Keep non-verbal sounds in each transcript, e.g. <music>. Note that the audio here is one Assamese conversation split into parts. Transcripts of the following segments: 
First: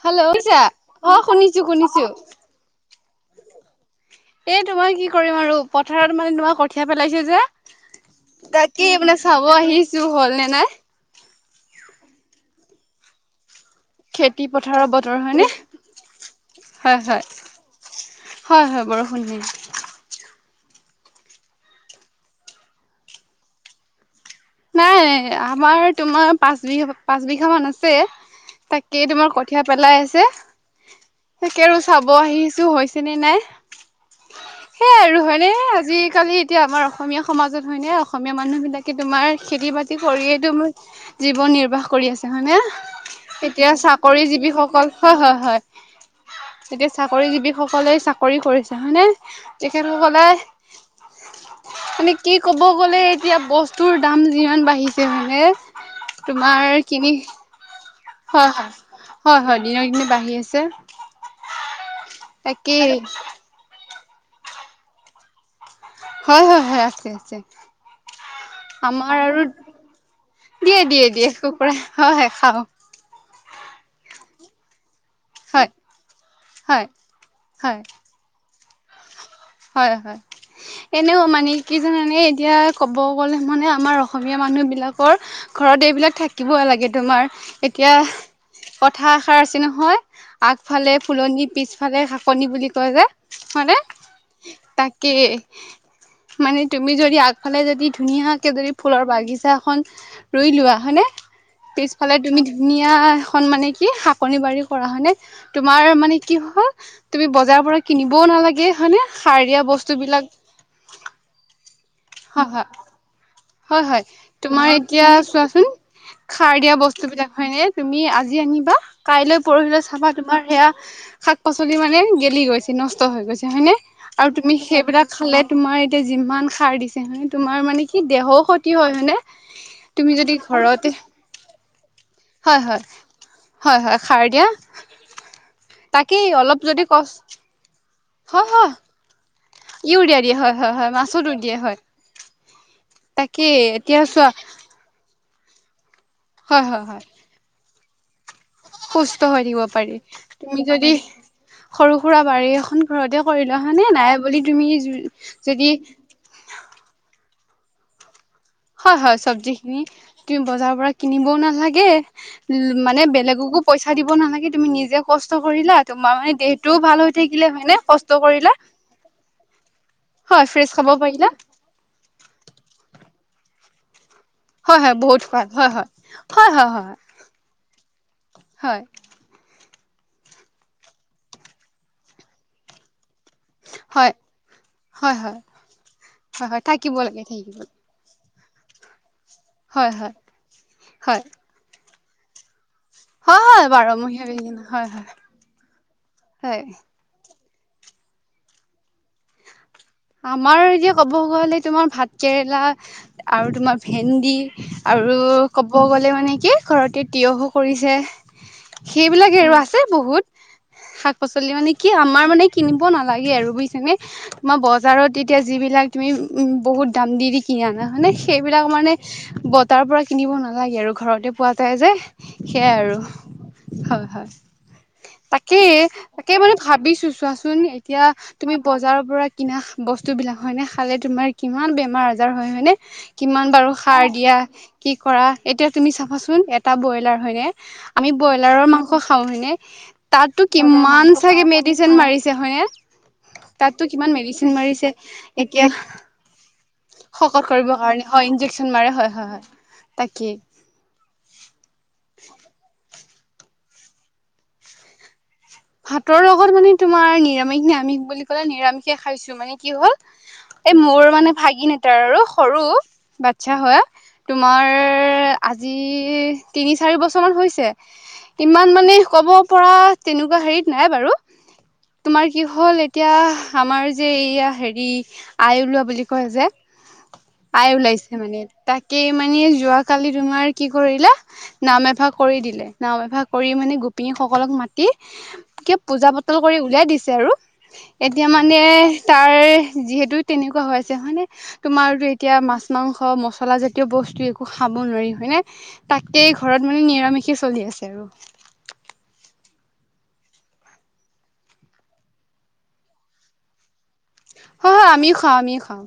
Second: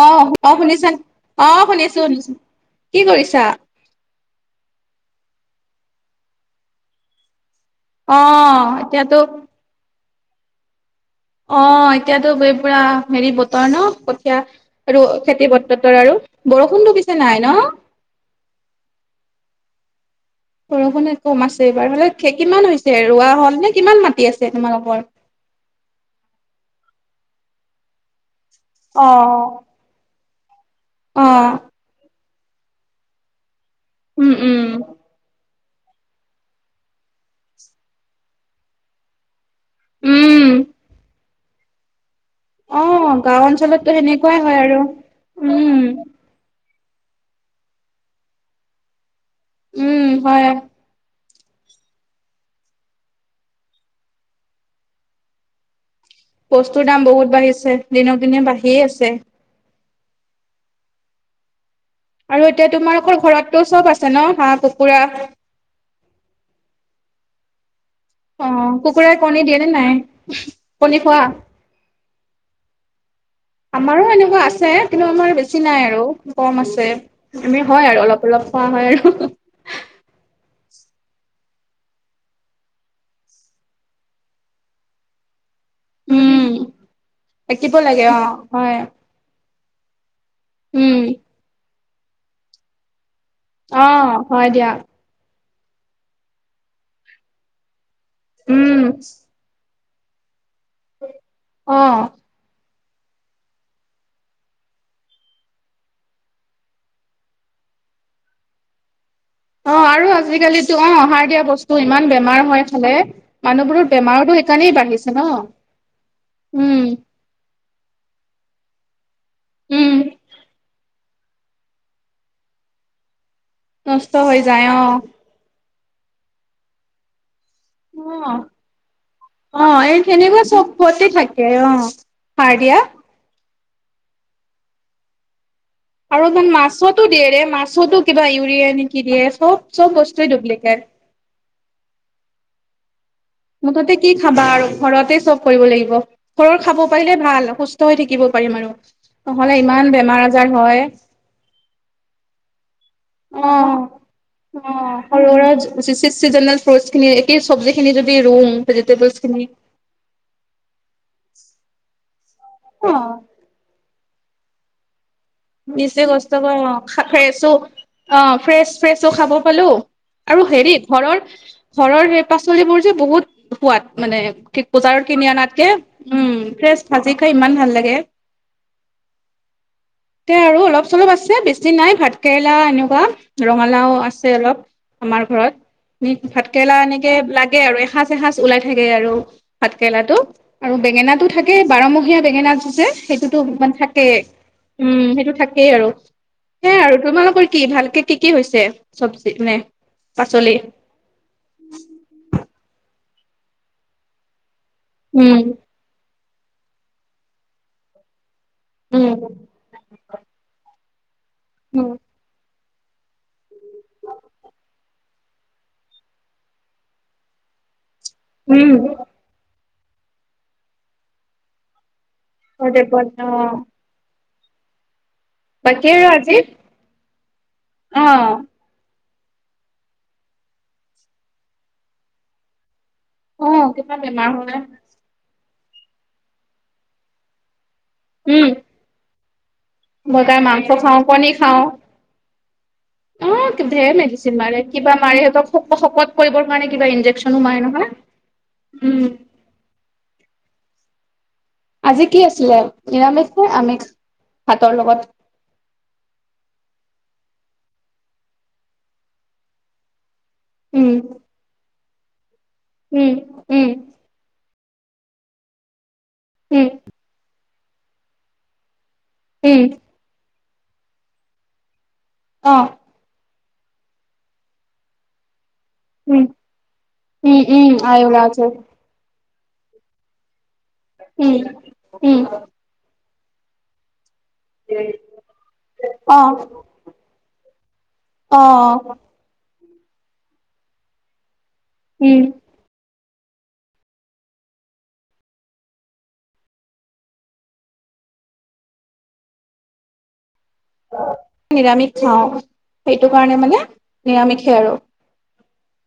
হেল্ল' অ', অ', শুনিছা শুনিছ, শুনিছো অ', শুনিছো শুনিছোঁ, শুনিছোঁ, কি কৰিছা? এই তোমাৰ কি কৰিম আৰু পথাৰত মানে তোমাৰ কঠীয়া পেলাইছে যে। অ', তাকেই, এতিয়াতো মানে চাব আহিছোঁ হ'ল নে নাই। অ', এতিয়াতো গৈ পুৰা, হেৰি বতৰ ন'? খেতি পথাৰৰ কঠিয় আৰু বতৰ হয়নে খেতি পথতৰ আৰু, বৰষুণতটো হয় পিছে হয় নাই ন'? হয়, হয়, বৰষুণহে। বৰষুণে কম আছে এইবাৰ, হ'লেও খে, কিমান হৈছে, ৰোৱা হ'ল নে, কিমান মাটি আছে? তোমালোকৰ? নাই, আমাৰ তোমাৰ পাঁচ বিঘা, পাঁচ বিঘা মান আছে। তাকে, তোমাৰ অ', কঠীয়া পেলাই আছে, তাকে আৰু চাব আহিছোঁ, হৈছে নে নাই। উম, উম। সেয়াই আৰু হয় নে, আজিকালি এতিয়া আমাৰ অসমীয়া সমাজত হয় নে, অসমীয়া মানুহ বিলাকে তোমাৰ খেতি বাতি কৰিয়ে উম, টো, জীৱন নিৰ্বাহ কৰি আছে। হয় নে, অ', গাঁও এতিয়া অঞ্চলততো চাকৰি সেনেকুৱাই হয় আৰু জীৱীসকল, হয়, হয়, উম, হয়। এতিয়া চাকৰি জীৱী সকলে চাকৰি কৰিছে হয়নে, তেখেত উম, সকলে হয় মানে কি ক'ব গ'লে এতিয়া বস্তুৰ দাম যিমান বাঢ়িছে মানে হয়নে, বস্তুৰ তোমাৰ দাম কিনি বহুত বাঢ়িছে দিনক দিনে। হয়, হয়, বাঢ়িয়ে আছে। হয়, হয়। দিনক দিনে বাঢ়ি আছে। আৰু এতিয়া তাকেই তোমালোকৰ ঘৰতটো চব আছে ন? হাঁহ কুকুৰা হয়, হয়, হয়, আছে আছে। অ'। অ' আমাৰ কুকুৰাই আৰু কণী দিয়ে নে নাই দিয়ে কণী দিয়ে খোৱা? দিয়ে কুকুৰা হয় হয় খাওঁ আমাৰো এনেকুৱা আছে, কিন্তু আমাৰ বেছি বেছি হয় নাই আৰু কম হয় আছে। আমি হয় আৰু অলপ অলপ খোৱা হয় আৰু। হয়, হয়। এনেও মানে কি জানানে এতিয়া ক'ব গ'লে মানে আমাৰ অসমীয়া মানুহ বিলাকৰ ঘৰত এইবিলাক উম থাকিব লাগে তোমাৰ, থাকিব এতিয়া লাগে অ হয় কথা এষাৰ আছে নহয় উম আগফালে ফুলনি শাকনি বুলি কয় যে। অ' হয় দিয়া। কি মানে তুমি যদি আগ আগফালে যদি ধুনীয়াকে যদি উম ফুলৰ বাগিচা এখন ৰুই লোৱা হয়নে, অ পিছফালে তুমি ধুনীয়া এখন মানে কি শাকনি বাড়ী কৰা হয়নে, তোমাৰ মানে কি হ'ব? তুমি বজাৰৰ পৰা কিনিবও নালাগে হয় নে। অ' আৰু আজিকালি অ' সাৰ দিয়া বস্তু ইমান বেমাৰ হয় খালে। মানুহবোৰৰ হয়, হয় বেমাৰতো তোমাৰ সেইকাৰণেই এতিয়া বাঢ়িছে ন চোৱাচোন সাৰ দিয়া উম বস্তু বিলাক হয় নে। তুমি আজি আনিবা কাইলৈ পৰহিলৈ উম চাবা তোমাৰ সেয়া শাক পাচলি মানে গেলি গৈছে। নষ্ট হৈ গৈছে হয়নে, নষ্ট আৰু হৈ তুমি যায় অ সেইবিলাক খালে তোমাৰ এতিয়া যিমান সাৰ দিছে ন তোমাৰ মানে সি অ দেহও ক্ষতি হয় হয়নে। মানে অ', এই তুমি যদি তেনেকুৱা ঘৰতে চবতে থাকে অ', সাৰ হয়, দিয়া। হয়। হয়, হয়। সাৰ দিয়া। আৰু তাকেই মানে অলপ যদি মাছতো কষ্ট দিয়েৰে মাছতো কিবা হয় হয় ইউৰিয়া নেকি দিয়ে চব চব বস্তুৱে ডুপ্লিকেট। ছটো দিয়ে হয়। তাকেই মুঠতে এতিয়া কি চোৱা খাবা আৰু ঘৰতে চব কৰিব লাগিব। ঘৰৰ হয় হয় খাব হয় পাৰিলে ভাল সুস্থ হৈ থাকিব পাৰিম আৰু। সুস্থ হৈ নহ'লে থাকিব ইমান পাৰি। বেমাৰ আজাৰ তুমি হয় যদি সৰু সুৰা বাৰী এখন ঘৰতে কৰিলোৱা অ'। হয়নে, নাই বুলি তুমি অ', সৰু সুৰা যদি চিজনেল ফ্ৰুট খিনি একেই চব্জি খিনি যদি ৰুও হয়, হয় চব্জি খিনি তুমি বজাৰৰ পৰা কিনিবও নালাগে মানে অ', বেলেগকো পইচা দিব নালাগে। তুমি নিজে কষ্ট কৰিলা বেছি তোমাৰ মানে কষ্ট কৰা দেহটোও ভাল অ' হৈ থাকিলে ফ্ৰেছো হয়নে কষ্ট অ' কৰিলা ফ্ৰেছ ফ্ৰেছো খাব পালো। হয় আৰু ফ্ৰেছ হেৰি খাব ঘৰৰ পাৰিলা ঘৰৰ সেই পাচলিবোৰ যে বহুত সোৱাদ মানে। ঠিক হয় হয় বজাৰত বহুত কিনি সোৱাদ হয় আনাতকে হয় উম ফ্ৰেছ ভাজি খাই ইমান ভাল লাগে। হয়। তে আৰু অলপ চলপ আছে বেছি নাই। ভাত কেৰেলা এনেকুৱা ৰঙালাও হয় আছে অলপ হয় হয় হয় হয় আমাৰ হয় ঘৰত, হয় হয় ভাতকেৰেলা থাকিব এনেকে থাকিব লাগে আৰু এসাঁজ এসাজ ওলাই থাকে আৰু ভাত হয় হয় কেৰেলাটো আৰু। হয় বেঙেনাতটো থাকেই বাৰমহীয়া বেঙেনাটো যে। সেইটোতো হয় হয় মানে থাকে বাৰমহীয়া বেঙেনা হয় উম হয় সেইটো থাকেই আৰু হয় সেইয়াই আৰু। তোমালোকৰ কি ভালকে কি কি হৈছে চব্জি মানে? পাচলি? আমাৰ এতিয়া ক'ব গ'লে তোমাৰ ভাত কেৰেলা আৰু তোমাৰ ভেন্দি আৰু উম, ক'ব গ'লে মানে কি ঘৰতে তিয়হো কৰিছে উম, সেইবিলাকে আৰু আছে বহুত শাক-পাচলি মানে উম, কি আমাৰ মানে কিনিব নালাগে আৰু বুইছে নে মই বজ বজাৰত এতিয়া যিবিলাক তুমি বহুত দাম দি, দি কিনা <unintelligible> মানে সেইবিলাক উম মানে বতাৰ পৰা কিনিব নালাগে আৰু ঘৰতে পোৱা যাই যে। সেয়াই ঘৰতে আৰু পোৱা অ', হয়, হয়। কে বাকী আৰু তাকে আজি মানে ভাবিছো চোৱাচোন এতিয়া অ', তুমি বজাৰৰ পৰা কিনা বস্তুবিলাক হয়নে খালে তোমাৰ কিমান বেমাৰ-আজাৰ হয়, হয়নে কিমান অ', বাৰু সাৰ বেমাৰ দিয়া হয়। কি কৰা এতিয়া তুমি চাবাচোন এটা ব্ৰইলাৰ হয়নে আমি উম, ব্ৰইলাৰৰ মাংস খাওঁ হয়নে বজাৰ তাততো মাংস খাওঁ, কিমান কণী চাগে খাওঁ। মেডিচিন মাৰিছে হয়নে অ', তাতটো ধেৰ কিমান মেডিচিন মেডিচি ন মাৰে মাৰিছে কিবা মাৰে সিহঁতক এতিয়া শকত কৰিবৰ কাৰণে কিবা ইনজেকচনো শকত মাৰে কৰিব নহয়। কাৰণে অ' ইনজেকচ মাৰে উম, হয়, হয়, হয়। তাকে। আজি কি আছিলে নিৰামিষ নে আমিস ভাতৰ লগত? ভাতৰ লগত মানে তোমাৰ নিৰামিষ নে আমিষ বুলি ক'লে নিৰামিষে খাইছো মানে কি হ'ল এ উম, মোৰ মানে ভাগিন এটাৰ আৰু সৰু উম, বাচ্ছা উম, হয় তোমাৰ আজি উম, তিনি, চাৰি বছৰমান হৈছে কিমান মানে ক'ব উম, পৰা তেনেকুৱা হেৰিত নাই বাৰু তোমাৰ কি অ', হ'ল এত এতিয়া আমাৰ যে এইয়া হেৰি আই ওলোৱা বুলি উম, কয় যে উম, আই উম, ওলাইছে আইওলা মানে আছে। তাক কেই মানি যোৱাকালি তোমাৰ কি কৰিলে উম, নাম এভা উম, কৰি দিলে। নাম এভাগ কৰি মানে গোপিনীসকলক মাতি কিবা অ', পূজা-পাতল কৰি উলিয়াই দিছে আৰু এতিয়া মানে অ', তাৰ যিহেতু তেনেকুৱা হৈ আছে হয় নে, তোমাৰতো উম, এতিয়া মাছ মাংস মছলাজাতীয় বস্তু একো খাব নোৱাৰি হয়নে? তাকেই ঘৰত মানে নিৰামিশে চলি আছে আৰু। নিৰামিষ খাওঁ সেইটো কাৰণে মানে নিৰামিষে আৰু। হয়, হয় আমিও খাওঁ, আমিও খাওঁ।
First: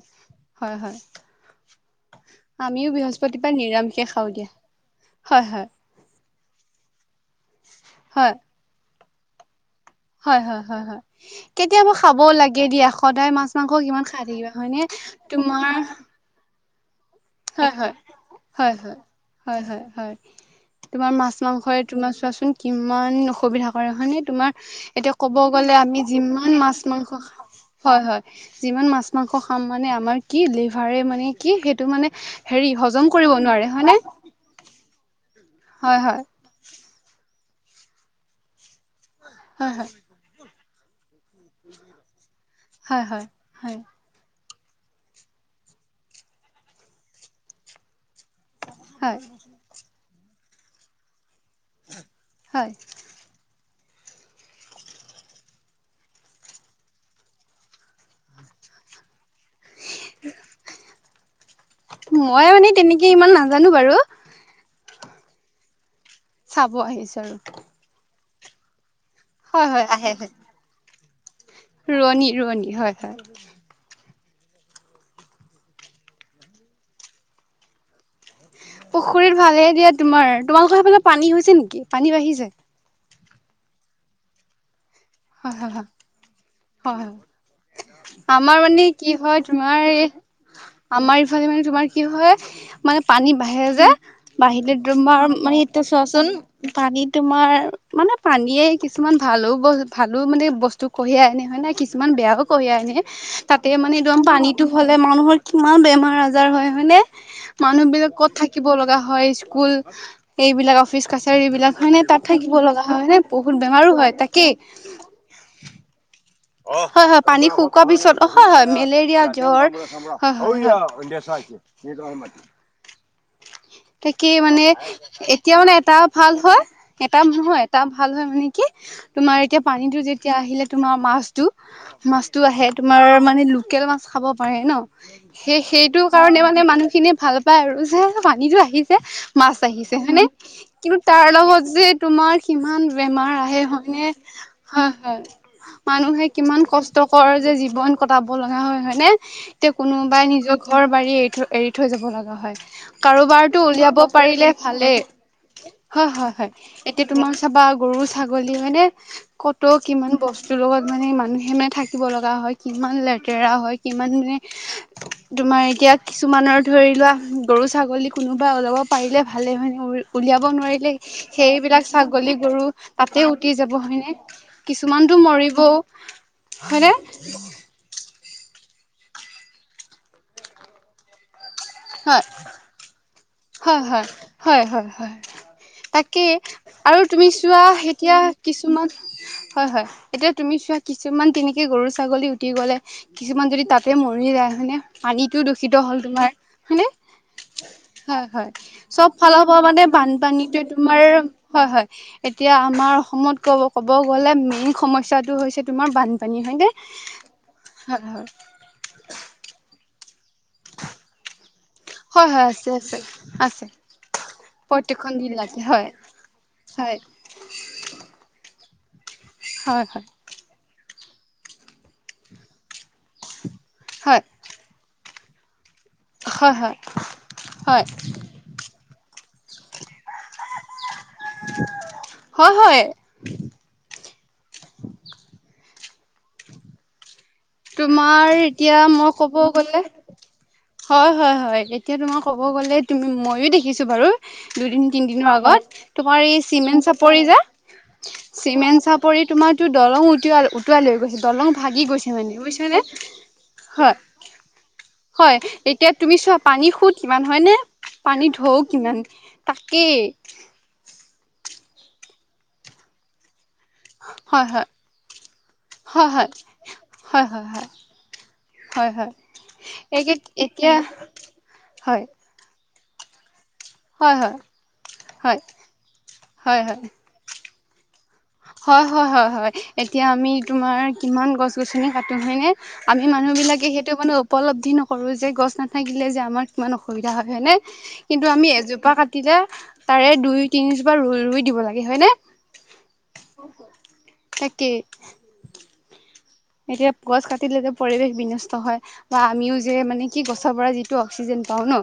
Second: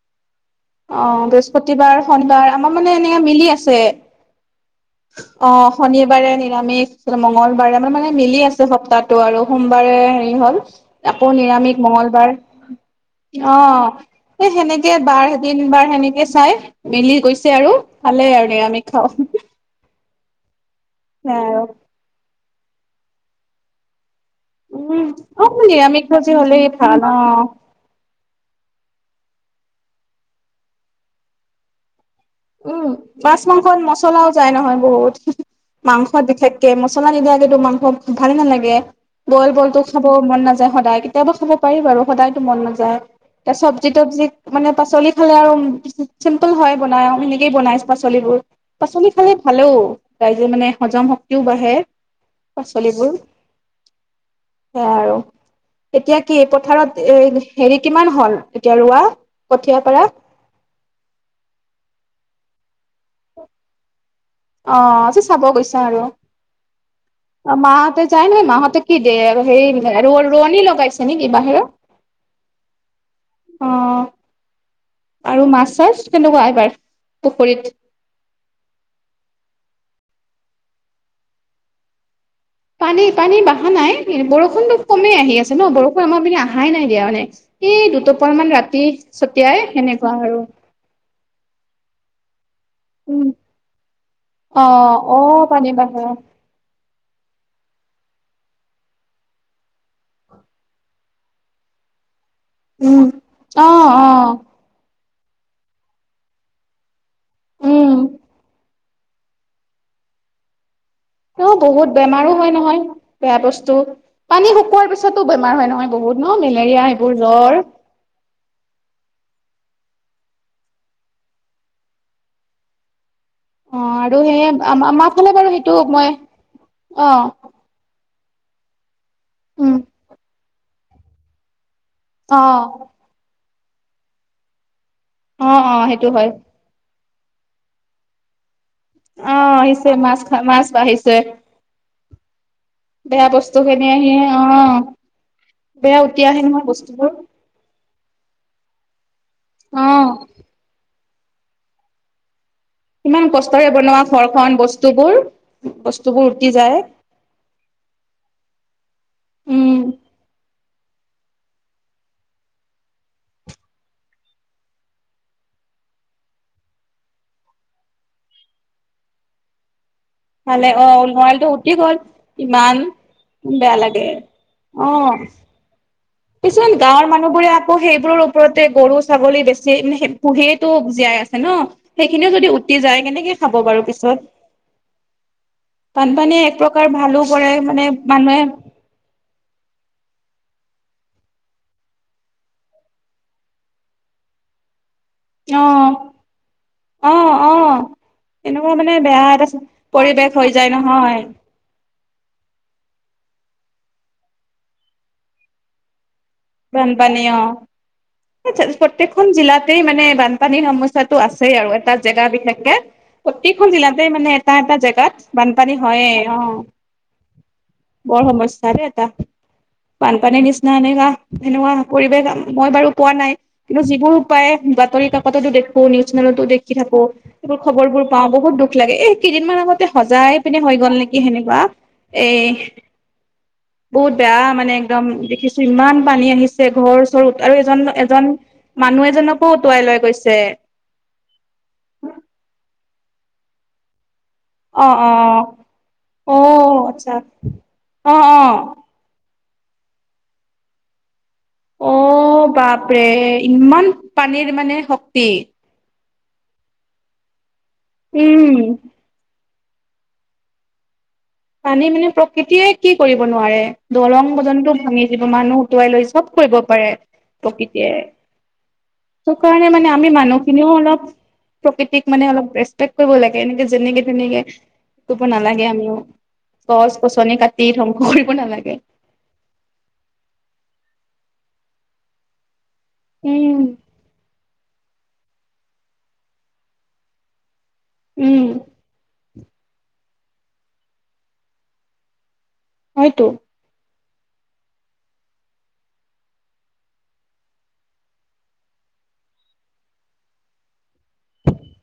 হয় হয় অ' বৃহস্পতিবাৰ, শনিবাৰ আমাৰ আমিও মানে এনেকে মিলি বৃহস্পতিবাৰ আছে। নিৰামিষে খাওঁ দিয়া। হয় হয় অ' শনিবাৰে নিৰামিষ <unintelligible> মংগলবাৰে মানে, মানে হয় মিলি আছে গোটেই সপ্তাহটো আৰু সোমবাৰে হেৰি হয়, হ'ল হয়, হয়, হয় আকৌ নিৰামিষ কেতিয়াবা খাবও মঙ্গলবাৰ লাগে দিয়া সদায় মাছ-মাংস অ', কিমান খাই থাকিবা হয়নে তোমাৰ এনে চাই মিলি গৈছে হয় আৰু হয় খালে আৰু হয় নিৰামিষ হয় খাও। হয়, হয়, হয় তোমাৰ মাছ- আৰু মাংসই তোমাৰ চোৱাচোন কিমান অসুবিধা কৰে হয়নে তোমাৰ উম, এতিয়া ক'ব অ', গ'লে আমি নিৰামিষ ভোজী যিমান হ'লেই ভাল মাছ-মাংস খা অ'। হয়, হয় যিমান মাছ-মাংস খাম মানে আমাৰ কি লিভাৰে মানে কি সেইটো মানে হেৰি উ, হজম কৰিব নোৱাৰে মাচ-মাংসত হয়নে মচলা যাই নহয় বহুত হয় হয় মাংসত বিশেষকে মছলা নিদিয়াকেতো মাংস ভালেই নালাগে। বইল, হয় বইলতো হয় খাব মন নাযায় সদায় কেতিয়াবা খাব পাৰি বাৰু সদায়তো মন নাযায় হয় তে হয় হয় চব্জি-তবজি মানে পাচলি খালে আৰু চিম্পল হয় বনায়া সেনেকেই বনাই পাচলিবোৰ। পাচলি হয় খালে ভালেও, ৰাইজে মানে হজম শক্তিও বাঢ়ে। <unintelligible> হয় পাচলিবোৰ সেয়া আৰু। এতিয়া কি পথাৰত এ হেৰি কিমান হ'ল, এতিয়া ৰোৱা কঠিয়া পাৰা? মই মানে তেনেকে ইমান নাজানো বাৰু। অ', আজি চাব গৈছা আৰু। চাব আহিছো আৰু অ', মাহঁতে যাই নে মাহঁতে কি দে হেৰি হয় হয় আহে আহে ৰ-ৰোৱনী লগাইছে নেকি বাহিৰ ৰোৱনী ৰোৱনী হয়, হয়। অ', আৰু মাছ-চাছ কেনেকুৱা এইবাৰ পুখুৰীত? পুখুৰীত ভালে দিয়া তোমাৰ। তোমালোকৰ সেইফালে পানী হৈছে নেকি পানী বাঢ়িচে? পানী পানী বাহা নাই, বৰষুণটো কমেই আহি আছে হয় হয় ন' হয় বৰষুন আমাৰ পিনে অহাই নাই হয় দিয়া হয় মানে, এই দুটোপাল মান আমাৰ মানে ৰাতি কি হয় ছতিয়াই তোমাৰ এই সেনেকুৱা আৰু। আমাৰ এইফালে মানে তোমাৰ কি হয়, মানে উম পানী বাঢ়ে যে অ বাঢ়িলে অ তোমাৰ মানে পানী এতিয়া বাঢ়া চোৱাচোন পানী তোমাৰ, মানে পানীয়ে কিছুমান ভালো ব ভালো মানে বস্তু কঢ়িয়াই আনে হয় নাই কিছুমান বেয়াও কঢ়িয়াই আনে। উম তাতে অ মানে অ একদম পানীটো হলে মানুহৰ কিমান বেমাৰ আজাৰ হয় হয়নে? মানুহ উম বিলাক ক'ত থাকিব লগা হয়, স্কুল এইবিলাক অফিচ অ কাছাৰীবিলাক বহুত হয়নে তাত বেমাৰো হয় থাকিব নহয় লগা হয় নে, বেয়া বহুত বস্তু বেমাৰো হয় পানী তাকেই। শুকোৱাৰ পিছতো বেমাৰ হয় নহয় বহুত ন' মেলেৰিয়া এইবোৰ জ্বৰ? শুকুৱা পিছত হয়, হয়, মেলেৰিয়া জ্বৰ হয়, হয়। <unintelligible> অ আৰু তাকেই সেই মানে, আমাৰ ফালে বাৰু এতিয়া সেইটো মানে এটা মই ভাল হয়, অ এটা নহয় এটা ভাল হয় মানে কি, তোমাৰ এতিয়া উম পানীতো যেতিয়া আহিলে তোমাৰ মাছ টো মাছটো অ আহে, তোমাৰ মানে লোকেল মাছ খাব পাৰে ন'! অ অ সেই-সেইটো সেইটো হয় কাৰণে, মানে মানুহ খিনিয়ে ভাল পায় আৰু যে পানীতো আহিছে অ মাছ আহিছে মাছ হয়নে। খা মাছ কিন্তু, বাঢ়িছে তাৰ লগত যে তোমাৰ কিমান বেয়া বেমাৰ বস্তু আহে খিনি হয় নে? আহি অ হয়, হয়, বেয়া উটি মানুহে আহে কিমান নহয় বস্তুবোৰ কষ্টকৰ যে জীৱন কটাব লগা হয় হয়নে? এতিয়া অ কোনোবাই নিজৰ ঘৰ বাৰী এৰি থৈ, এৰি থৈ যাব লগা হয়। ইমান কাৰোবাৰটো কষ্টৰে উলিয়াব বনোৱা ঘৰখন পাৰিলে ভালেই। বস্তুবোৰ হয়, বস্তুবোৰ হয়, উটি হয়, যায় এতি তোমাৰ চাবা গৰু ছাগলী হয়নে? উম ক'ত কিমান বস্তুৰ লগত মানে <unintelligible> থাকিব লগা হয়, কিমান লেতেৰা হয় কিমান মানে তোমাৰ এতিয়া কিছুমানৰ ধৰি লোৱা, গৰু-ছাগলী কোনোবাই ওলাব পাৰিলে ভালে হয় নে? উলিয়াব ভালে অ নোৱাৰিলে নোৱাৰিলেটো উটি সেইবিলাক গ'ল ছাগলী গৰু ইমান তাতে উটি যাব বেয়া লাগে হয়নে? কিছুমানটো অ মৰিবও। কিছুমান হয়নে গাঁৱৰ মানুহবোৰে আকৌ সেইবোৰৰ ওপৰতে গৰু-ছাগলী বেছি পুহিয়েটো জীয়াই আছে ন'? হয় সেইখিনিও যদি উটি যায় কেনেকে খাব হয় বাৰু হয় পিছত। হয় হয় হয় তাকেই বানপানীয়ে এক প্ৰকাৰ আৰু ভালো তুমি কৰে চোৱা মানে এতিয়া মানুহে কিছুমান হয়, হয়, এতিয়া তুমি চোৱা কিছুমান তেনেকে গৰু ছাগলী উটি গ'লে কিছুমান যদি তাতে মৰি যায় হয়নে, পানীটো অ দূষিত হ'ল তোমাৰ হয়নে? অ অ হয়, হয়, এনেকুৱা মানে চব বেয়া ফালৰ এটা পৰা মানে পৰিৱেশ হৈ বানপানীটোৱে যায় তোমাৰ নহয় হয়, হয়, এতিয়া আমাৰ অসমত ক'ব ক'ব গ'লে মেইন সমস্যাটো হৈছে তোমাৰ বান পানী হয় নে? বানপানী অ হয়, হয়। প্ৰত্যেকখন জিলাতেই মানে বানপানীৰ সমস্যাটো আছেই আৰু। এটা জেগা হয় হয় আছে বিশেষকে আছে আছে প্ৰতিখন জিলাতে মানে এটা এটা প্ৰত্যেকখন জেগাত জিলাতে বানপানী হয় হয়েই অ'। হয় বৰ সমস্যা দেই এটা। হয়, হয়। বান পানীৰ নিচিনা এনেকা সেনেকুৱা পৰিৱেশ মই বাৰু পোৱা নাই। কিন্তু যিবোৰ হয় উপায়ে বাতৰি কাকততো দেখো। নিউজ চেনেলতো হয় দেখি থাকো এইবোৰ হয় হয় খবৰবোৰ পাওঁ বহুত দূখ লাগে এই কেইদিনমান আগতে হজাই পিনে হৈ গ'ল নেকি সেনেকুৱা এ হয় হয় বহুত বেয়া মানে একদম দেখিছোঁ ইমান পানী আহিছে ঘৰৰ ওচ ৰত আৰু এজন এজন তোমাৰ এতিয়া মই মানুহ ক'ব এজনকো গ'লে উটুৱাই লৈ গৈছে হয় হয় হয় এতিয়া তোমাৰ ক'ব গ'লে তুমি ময়ো দেখিছো বাৰু দুদিন অ অ তিনদিনৰ আগত তোমাৰ অ এই চিমেণ্ট আচ্ছা চাপৰি যে অ অ চিমেণ্ট চাপ পৰি তোমাৰতো দলং উটু উটুৱাই লৈ গৈছে দলং ভাগি অ গৈছে মানে বুজিছে নে বাপৰে ইমান হয় পানীৰ ইমানে শক হয় এতিয়া তুমি চোৱা পানীৰ সুত কিমান হয় নে পানীৰ ঢৌ উম কিমান তাকেই পানীয়ে মানে প্ৰকৃতিয়ে কি কৰিব নোৱাৰে দলং হয় পৰ্যন্ত ভাঙি দিব মানুহ উটুৱাই লৈ হয় হয় হয় চব কৰিব পাৰে হয় হয় হয় প্ৰকৃতিয়ে হয় হয় সেই কাৰণে মানে এই আমি মানুহখিনিও এতিয়া অলপ হয় প্ৰকৃতিক মানে অলপ ৰেচ পেক্ট কৰিব লাগে এনেকে যেনেকে হয় হয় তেনেকে ক'ব হয় নালাগে আমিও হয় হয় হয় গছ গছনি কাটি ধ্বংস কৰিব নালাগে হয় হয় হয় এতিয়া আমি তোমাৰ কিমান গছ গছনি কাটো হয়নে আমি মানুহ উম বিলাকে সেইটো মানে উপলব্ধি ন কৰোঁ যে গছ নাথাকিলে যে আমাৰ কিমান অসুবিধা হয় হয়নে কিন্তু উম আমি এজোপা কাটিলে তাৰে দুই তিনিজোপা ৰুই ৰুই দিব লাগে হয়নে হয়তো তাকেই এতিয়া গছ কাটিলে যে পৰিৱেশ বিনষ্ট হয় বা আমিও যে মানে কি গছৰ পৰা যিটো অক্সিজেন পাওঁ ন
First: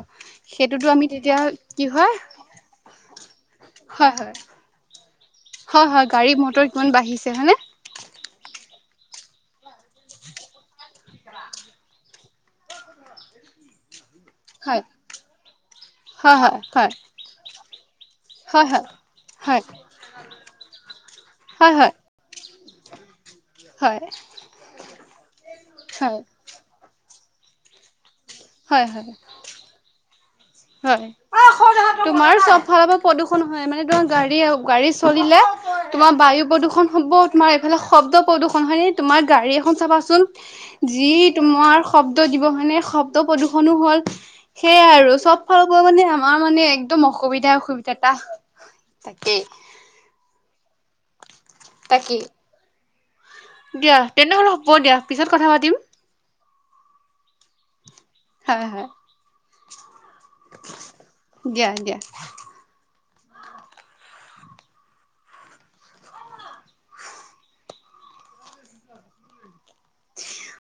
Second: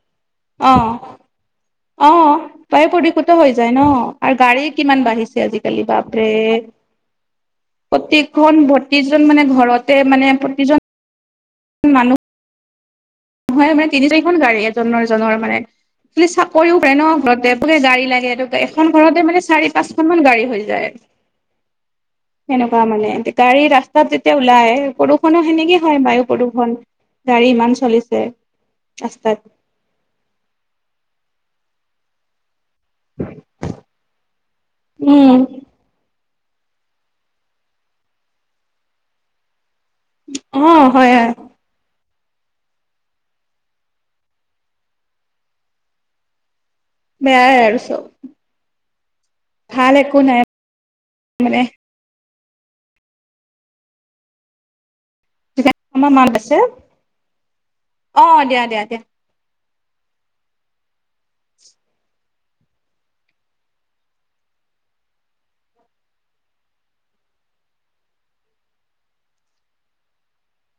সেইটোতো আমি তেতিয়া কি অ' হয় অ' বায়ু প্ৰদূষিত হৈ যায় ন হয় হয় আৰু গাড়ী কিমান বাঢ়িছে আজিকালি হয় হয় বাপৰে গাড়ী মটৰ কিমান বাঢ়িছে হয়নে প্ৰতিখন প্ৰতিজন মানে ঘৰতে মানে প্ৰতিজন মানুহ নহয় মানে তিনি চাৰিখন গাড়ী হয় এজনৰ এজনৰ মানে খালি হয় হয় চাকৰিও হয় কৰে ন ঘৰতে <unintelligible> গাড়ী লাগে এটো হয় এখন ঘৰতে মানে হয় চাৰি পাঁচখন মান গাড়ী হৈ যায় <inaudible> হয় হয় সেনেকুৱা মানে গাড়ী হয় ৰাস্তাত যেতিয়া ওলাই প্ৰদূষণো সেনেকে হয় বায়ু প্ৰদূষণ গাড়ী ইমান চলিছে হয় হয় ৰাস্তাত হয় তোমাৰো চব ফালৰ পৰা প্ৰদূষণ হয় মানে তোমাৰ গাড়ী গাড়ী চলিলে উম তোমাৰ বায়ু প্ৰদূষণ হ'ব তোমাৰ এইফালে শব্দ প্ৰদূষণ হয় নে তোমাৰ গাড়ী এখন চাবা চোন অ যি হয় হয় তোমাৰ শব্দ দিব মানে শব্দ প্ৰদূ্ষনো হ'ল, সেয়াই আৰু চব ফালৰ পৰা মানে আমাৰ মানে- একদম বেয়াই অসুবিধা আৰু অসুবিধা চব তা তাকেই। ভাল একো নাই মানে। তাকেই। দিয়া তেনেহ'লে হ'ব দিয়া, পিছত কথা পাতিম। আমাৰ মাক মাতিছে। হয় হয়, দিয়া দিয়া দিয়া।